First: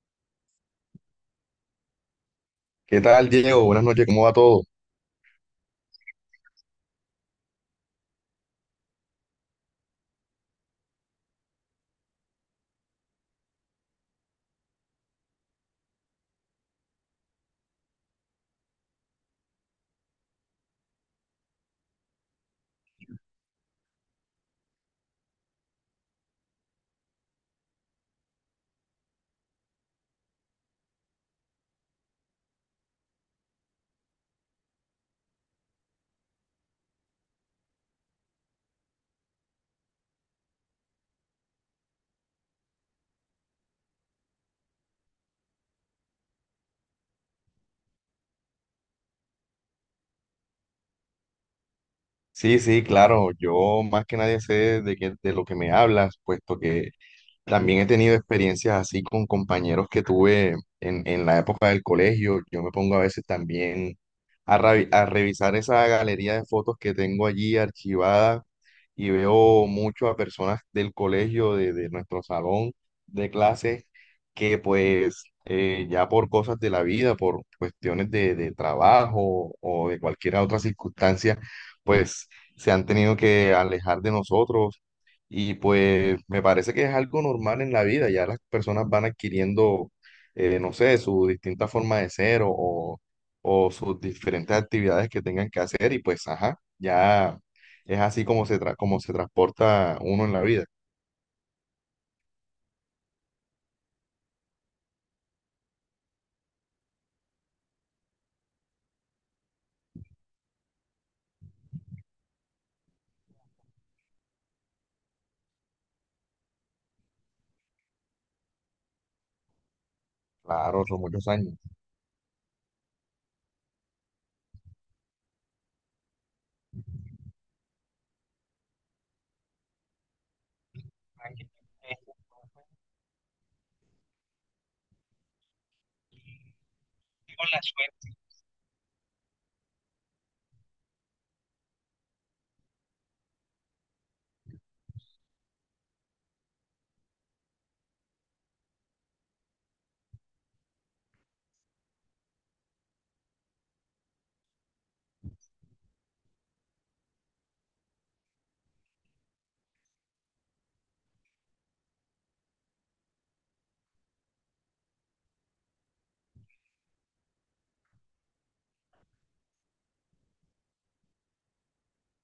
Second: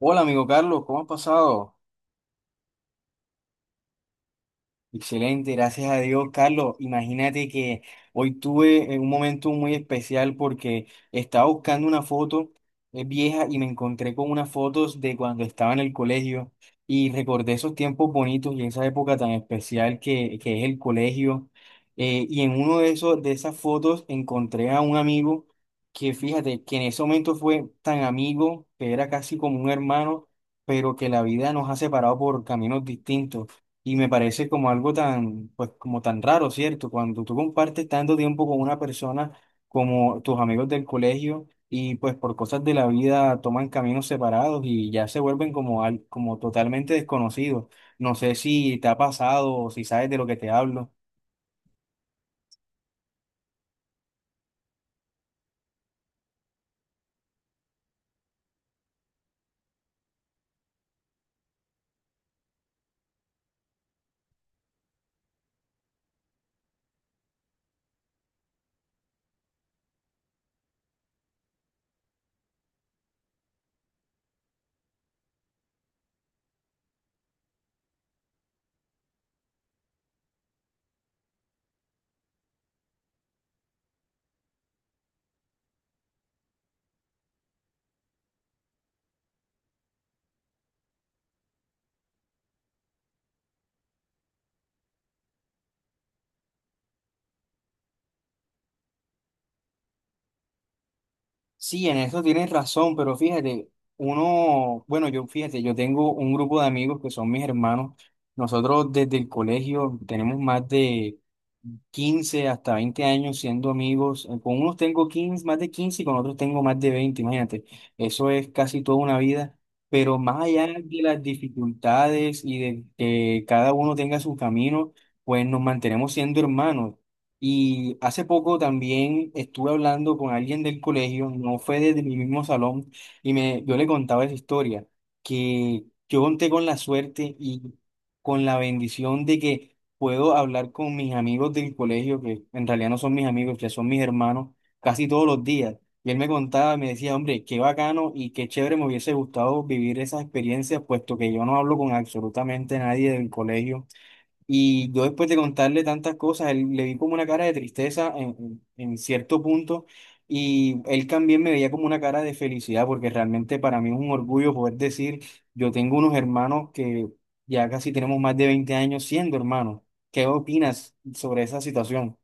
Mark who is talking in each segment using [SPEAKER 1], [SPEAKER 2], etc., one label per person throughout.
[SPEAKER 1] Hola amigo Carlos, ¿cómo has pasado?
[SPEAKER 2] ¿Qué tal, Diego? Buenas noches, ¿cómo va todo?
[SPEAKER 1] Excelente, gracias a Dios, Carlos. Imagínate que hoy tuve un momento muy especial porque estaba buscando una foto vieja y me encontré con unas fotos de cuando estaba en el colegio y recordé esos tiempos bonitos y esa época tan especial que es el colegio. Y en uno de esos, de esas fotos encontré a un amigo que fíjate que en ese momento fue tan amigo que era casi como un hermano, pero que la vida nos ha separado por caminos distintos. Y me parece como algo tan, pues como tan raro, ¿cierto? Cuando tú compartes tanto tiempo con una persona como tus amigos del colegio y pues por cosas de la vida toman caminos separados y ya se vuelven como, como totalmente desconocidos. No sé si te ha pasado o si sabes de lo que te hablo.
[SPEAKER 2] Sí, sí, claro, yo más que nadie sé de lo que me hablas, puesto que también he tenido experiencias así con compañeros que tuve en la época del colegio. Yo me pongo a veces también a revisar esa galería de fotos que tengo allí archivada y veo mucho a personas del colegio, de nuestro salón de clases, que pues ya por cosas de la vida, por cuestiones de trabajo o de cualquier otra circunstancia, pues se han tenido que alejar de nosotros y pues me parece que es algo normal en la vida, ya las personas van adquiriendo, no sé, su distinta forma de ser o sus diferentes actividades que tengan que hacer y pues, ajá, ya es así como como se transporta uno en la vida.
[SPEAKER 1] Sí, en eso tienes razón, pero fíjate, uno, bueno, yo fíjate, yo tengo un grupo de amigos que son mis hermanos. Nosotros desde el colegio tenemos más de 15 hasta 20 años siendo amigos. Con unos tengo 15, más de 15 y con otros tengo más de 20, imagínate. Eso es casi toda una vida. Pero más allá
[SPEAKER 2] Claro, son
[SPEAKER 1] de las
[SPEAKER 2] muchos años.
[SPEAKER 1] dificultades y de que cada uno tenga su camino, pues nos mantenemos siendo hermanos. Y hace poco también estuve hablando con alguien del colegio, no fue desde mi mismo salón, y yo le contaba esa historia, que yo conté con la suerte y con la bendición de que puedo hablar con mis amigos del colegio, que en realidad no son mis amigos, que son mis hermanos, casi todos los días. Y él me contaba, me decía, hombre, qué bacano y qué chévere me hubiese gustado vivir esas experiencias, puesto que yo no hablo con absolutamente nadie del colegio. Y yo después de contarle tantas cosas, él, le vi como una cara de tristeza en cierto punto y él también me veía como una cara de felicidad porque realmente para mí es un orgullo poder decir, yo tengo unos hermanos que ya casi tenemos más de 20 años siendo hermanos. ¿Qué opinas sobre esa situación?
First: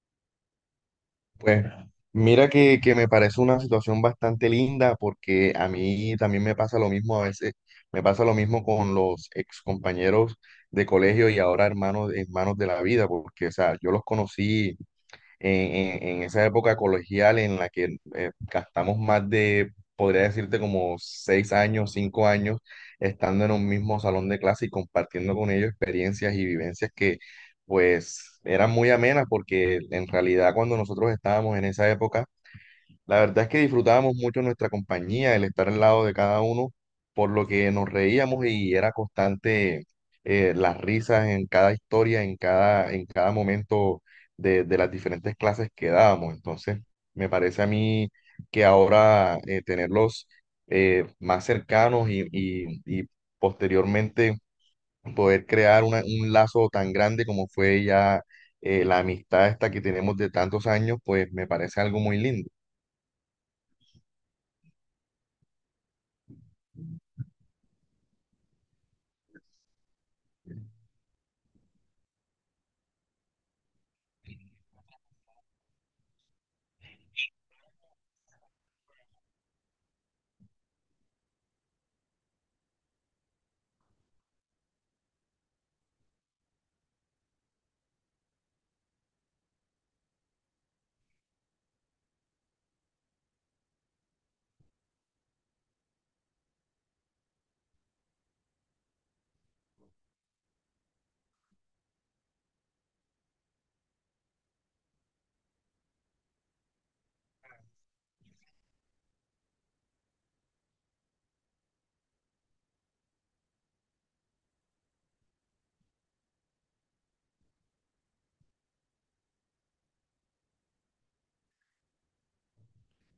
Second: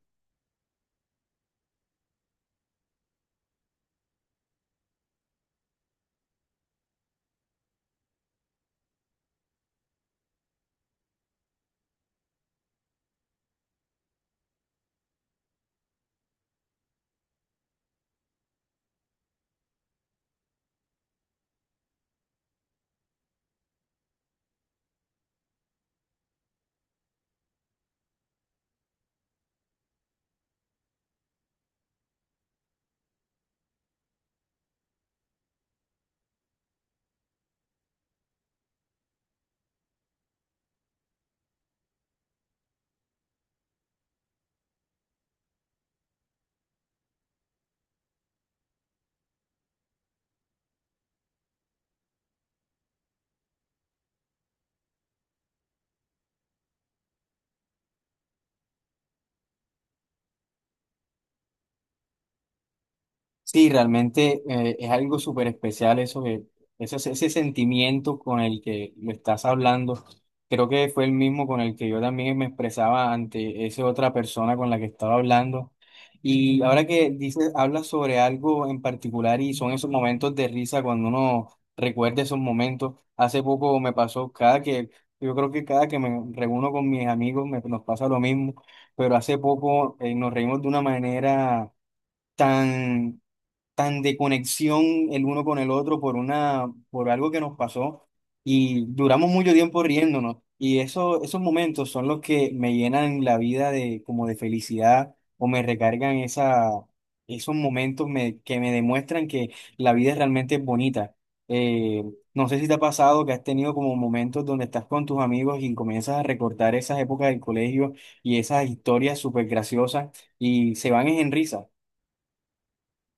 [SPEAKER 2] Pues mira que me parece una situación bastante linda porque a mí también me pasa lo mismo a veces, me pasa lo mismo con los ex compañeros de colegio y ahora hermanos, hermanos de la vida, porque o sea, yo los conocí en esa época colegial en la que gastamos más de, podría decirte, como 6 años, 5 años, estando en un mismo salón de clase y compartiendo con ellos experiencias y vivencias que, pues, eran muy amenas, porque en realidad cuando nosotros estábamos en esa época, la verdad es que disfrutábamos mucho nuestra compañía, el estar al lado de cada uno, por lo que nos reíamos y era constante las risas en cada historia, en cada momento de las diferentes clases que dábamos. Entonces, me parece a mí que ahora tenerlos más cercanos y posteriormente poder crear un lazo tan grande como fue ya, la amistad esta que tenemos de tantos años, pues me parece algo muy lindo.
[SPEAKER 1] Sí, realmente es algo súper especial ese sentimiento con el que lo estás hablando. Creo que fue el mismo con el que yo también me expresaba ante esa otra persona con la que estaba hablando. Y ahora que hablas sobre algo en particular y son esos momentos de risa cuando uno recuerda esos momentos. Hace poco me pasó yo creo que cada que me reúno con mis amigos nos pasa lo mismo, pero hace poco nos reímos de una manera tan tan de conexión el uno con el otro por algo que nos pasó y duramos mucho tiempo riéndonos. Y eso, esos momentos son los que me llenan la vida de, como de felicidad o me recargan esa, esos momentos que me demuestran que la vida realmente es bonita. Eh, no sé si te ha pasado que has tenido como momentos donde estás con tus amigos y comienzas a recordar esas épocas del colegio y esas historias súper graciosas y se van en risa.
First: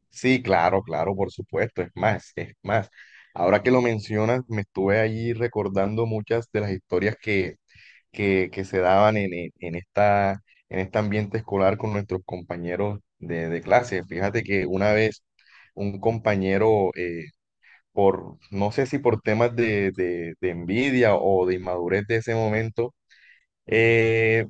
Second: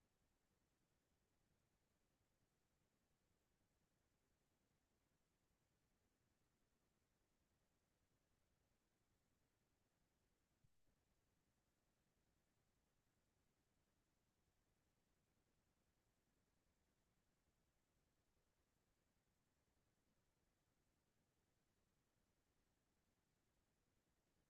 [SPEAKER 2] Sí, claro, claro, por supuesto. Es más, es más. Ahora que lo mencionas, me estuve allí recordando muchas de las historias que se daban en esta, en este ambiente escolar con nuestros compañeros de clase. Fíjate que una vez un compañero, por, no sé si por temas de envidia o de inmadurez de ese momento, eh,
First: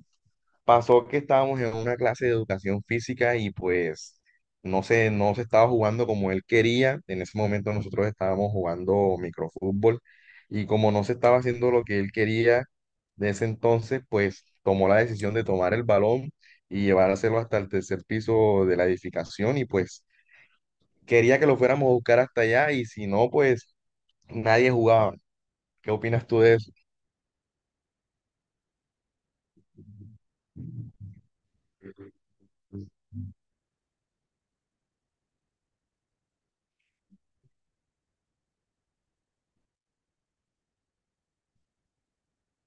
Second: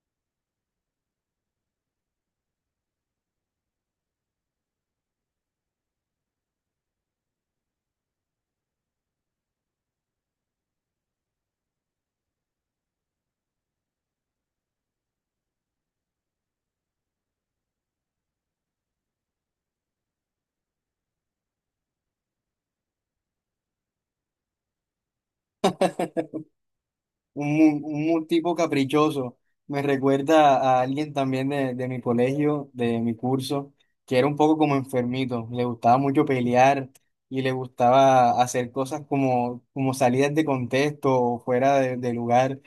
[SPEAKER 2] pasó que estábamos en una clase de educación física y pues no se estaba jugando como él quería. En ese momento nosotros estábamos jugando microfútbol y como no se estaba haciendo lo que él quería de ese entonces, pues tomó la decisión de tomar el balón y llevárselo hasta el tercer piso de la edificación y pues quería que lo fuéramos a buscar hasta allá y si no, pues nadie jugaba. ¿Qué opinas tú de eso?
[SPEAKER 1] Un tipo caprichoso. Me recuerda a alguien también de mi colegio, de mi curso, que era un poco como enfermito. Le gustaba mucho pelear y le gustaba hacer cosas como salidas de contexto o fuera de lugar.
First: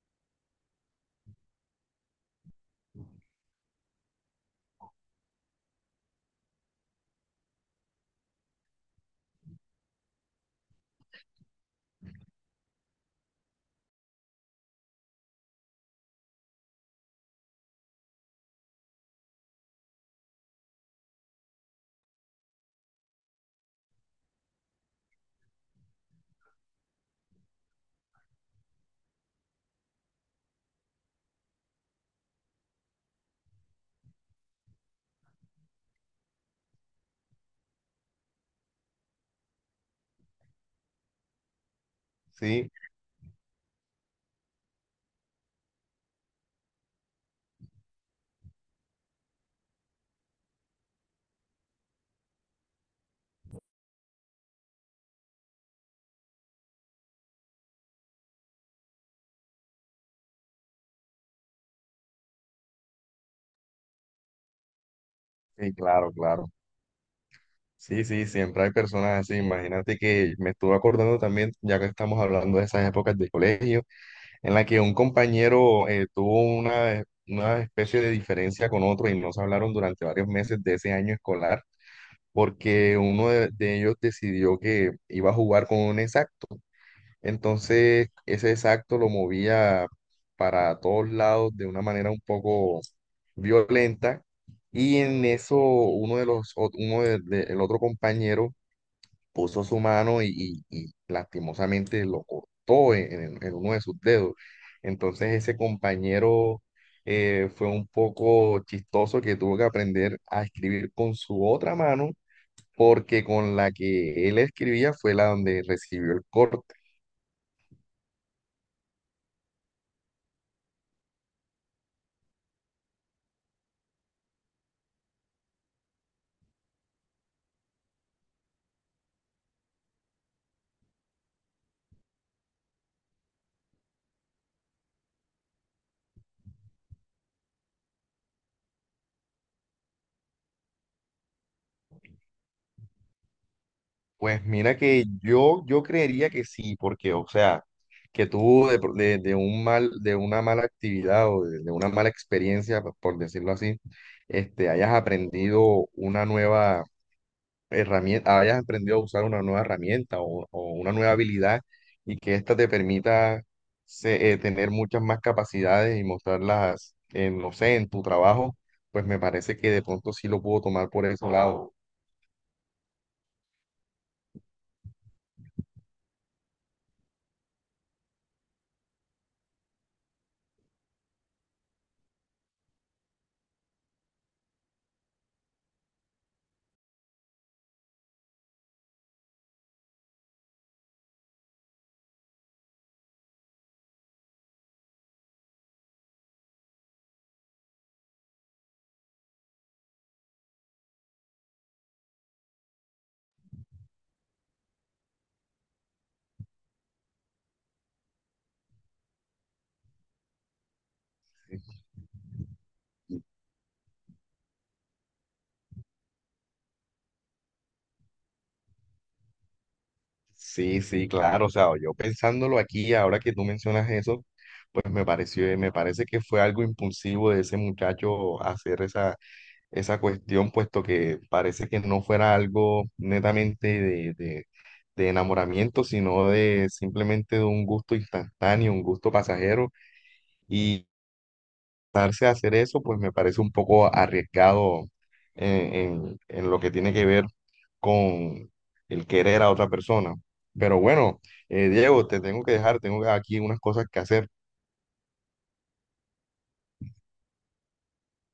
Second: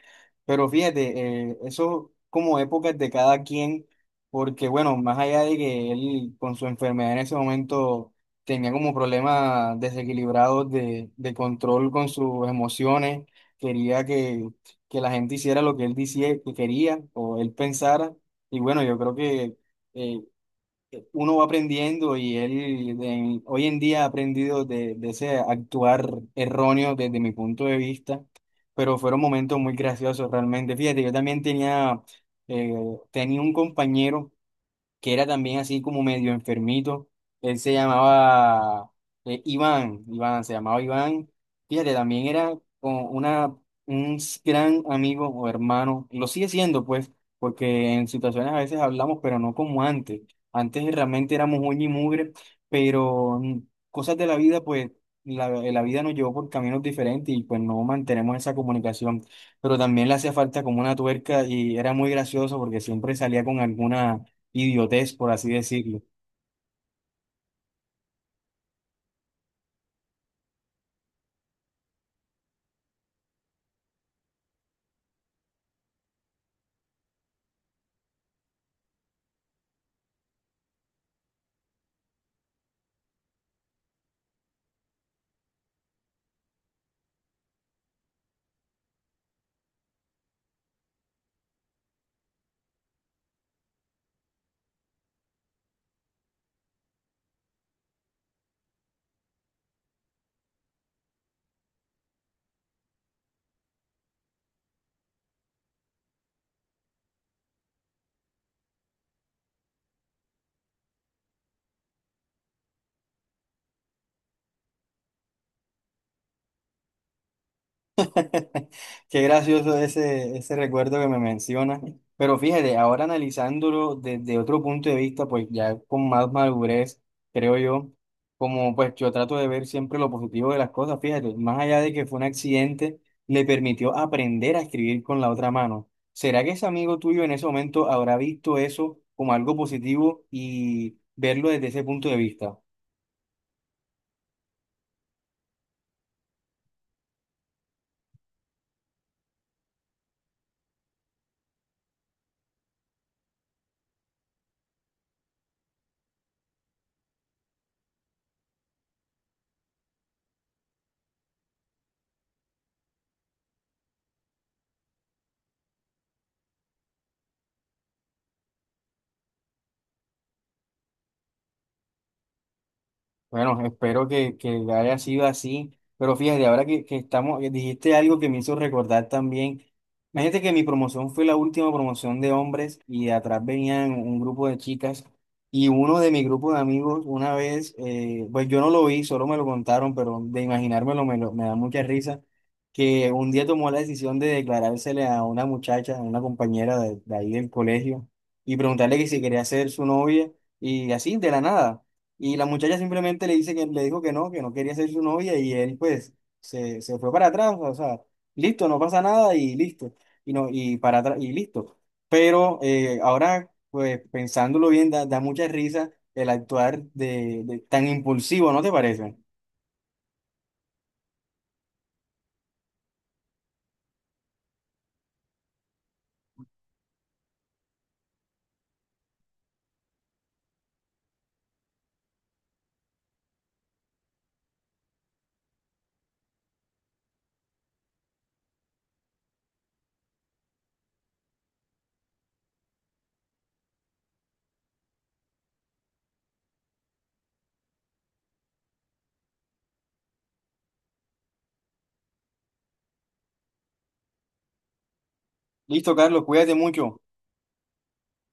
[SPEAKER 1] Pero fíjate, eso como épocas de cada quien, porque bueno, más allá de que él con su enfermedad en ese momento tenía como problemas desequilibrados de control con sus emociones, quería que la gente hiciera lo que él decía que quería o él pensara. Y bueno, yo creo que eh, uno va aprendiendo y él hoy en día ha aprendido de ese actuar erróneo desde mi punto de vista, pero fueron momentos muy graciosos realmente. Fíjate, yo también eh, tenía un compañero que era también así como medio enfermito. Él se llamaba Iván, Iván, se llamaba Iván. Fíjate, también era
[SPEAKER 2] Sí,
[SPEAKER 1] como un gran amigo o hermano. Lo sigue siendo, pues, porque en situaciones a veces hablamos, pero no como antes. Antes realmente éramos uña y mugre, pero cosas de la vida, pues, la vida nos llevó por caminos diferentes y pues no mantenemos esa comunicación. Pero también le hacía falta como una tuerca y era muy gracioso porque siempre salía con alguna idiotez, por así
[SPEAKER 2] sí,
[SPEAKER 1] decirlo.
[SPEAKER 2] claro, claro. Sí, sí, siempre hay personas así. Imagínate que me estuve acordando también, ya que estamos hablando de esas épocas de colegio, en la que un compañero tuvo una especie de diferencia con otro y no se hablaron durante varios meses de ese año escolar, porque uno de ellos decidió que iba a jugar con un exacto. Entonces, ese exacto lo movía para todos lados de una manera un poco violenta. Y en eso, uno de los, ot- uno de- el otro compañero puso su mano y lastimosamente lo cortó en uno de sus dedos. Entonces ese compañero fue un poco chistoso que tuvo que aprender a escribir con su otra mano porque con la que él escribía fue la donde recibió el corte.
[SPEAKER 1] Qué gracioso ese recuerdo que me menciona. Pero fíjate, ahora analizándolo desde otro punto de vista, pues ya con más madurez, creo yo, como pues yo trato de ver siempre lo positivo de las cosas, fíjate, más allá de que fue un accidente, le permitió aprender a escribir con la otra mano. ¿Será que ese amigo tuyo en ese momento habrá visto eso como algo positivo y verlo desde ese punto de vista?
[SPEAKER 2] Pues mira que yo creería que sí, porque o sea, que tuvo de un mal, de una mala actividad o de una mala experiencia, por decirlo así, este, hayas aprendido una nueva herramienta, hayas aprendido a usar una nueva herramienta o una nueva habilidad y que ésta te permita tener muchas más capacidades y mostrarlas, en, no sé, en tu trabajo, pues me parece que de pronto sí lo puedo tomar por ese lado.
[SPEAKER 1] Bueno, espero que haya sido así, pero fíjate, ahora que que dijiste algo que me hizo recordar también. Imagínate que mi promoción fue la última promoción de hombres y de atrás venían un grupo de chicas y uno de mi grupo de amigos una vez, pues yo no lo vi, solo me lo contaron, pero de imaginármelo me da mucha risa, que un día tomó la decisión de declarársele a una muchacha, a una compañera de ahí del colegio y preguntarle que si quería ser su novia y así de la nada. Y la muchacha simplemente le dice que le dijo que no quería ser su novia y él pues se fue para atrás, o sea, listo, no pasa nada y listo. Y no, y para atrás y listo. Pero ahora pues pensándolo bien da mucha risa el actuar de tan impulsivo, ¿no te parece?
[SPEAKER 2] Sí, sí, claro, o sea, yo pensándolo aquí, ahora que tú mencionas eso, pues me parece que fue algo impulsivo de ese muchacho hacer esa cuestión, puesto que parece que no fuera algo netamente de enamoramiento, sino de simplemente de un gusto instantáneo, un gusto pasajero, y darse a hacer eso, pues me parece un poco arriesgado en lo que tiene que ver con el querer a otra persona. Pero bueno, Diego, te tengo que dejar, tengo aquí unas cosas que hacer.
[SPEAKER 1] Listo, Carlos, cuídate mucho.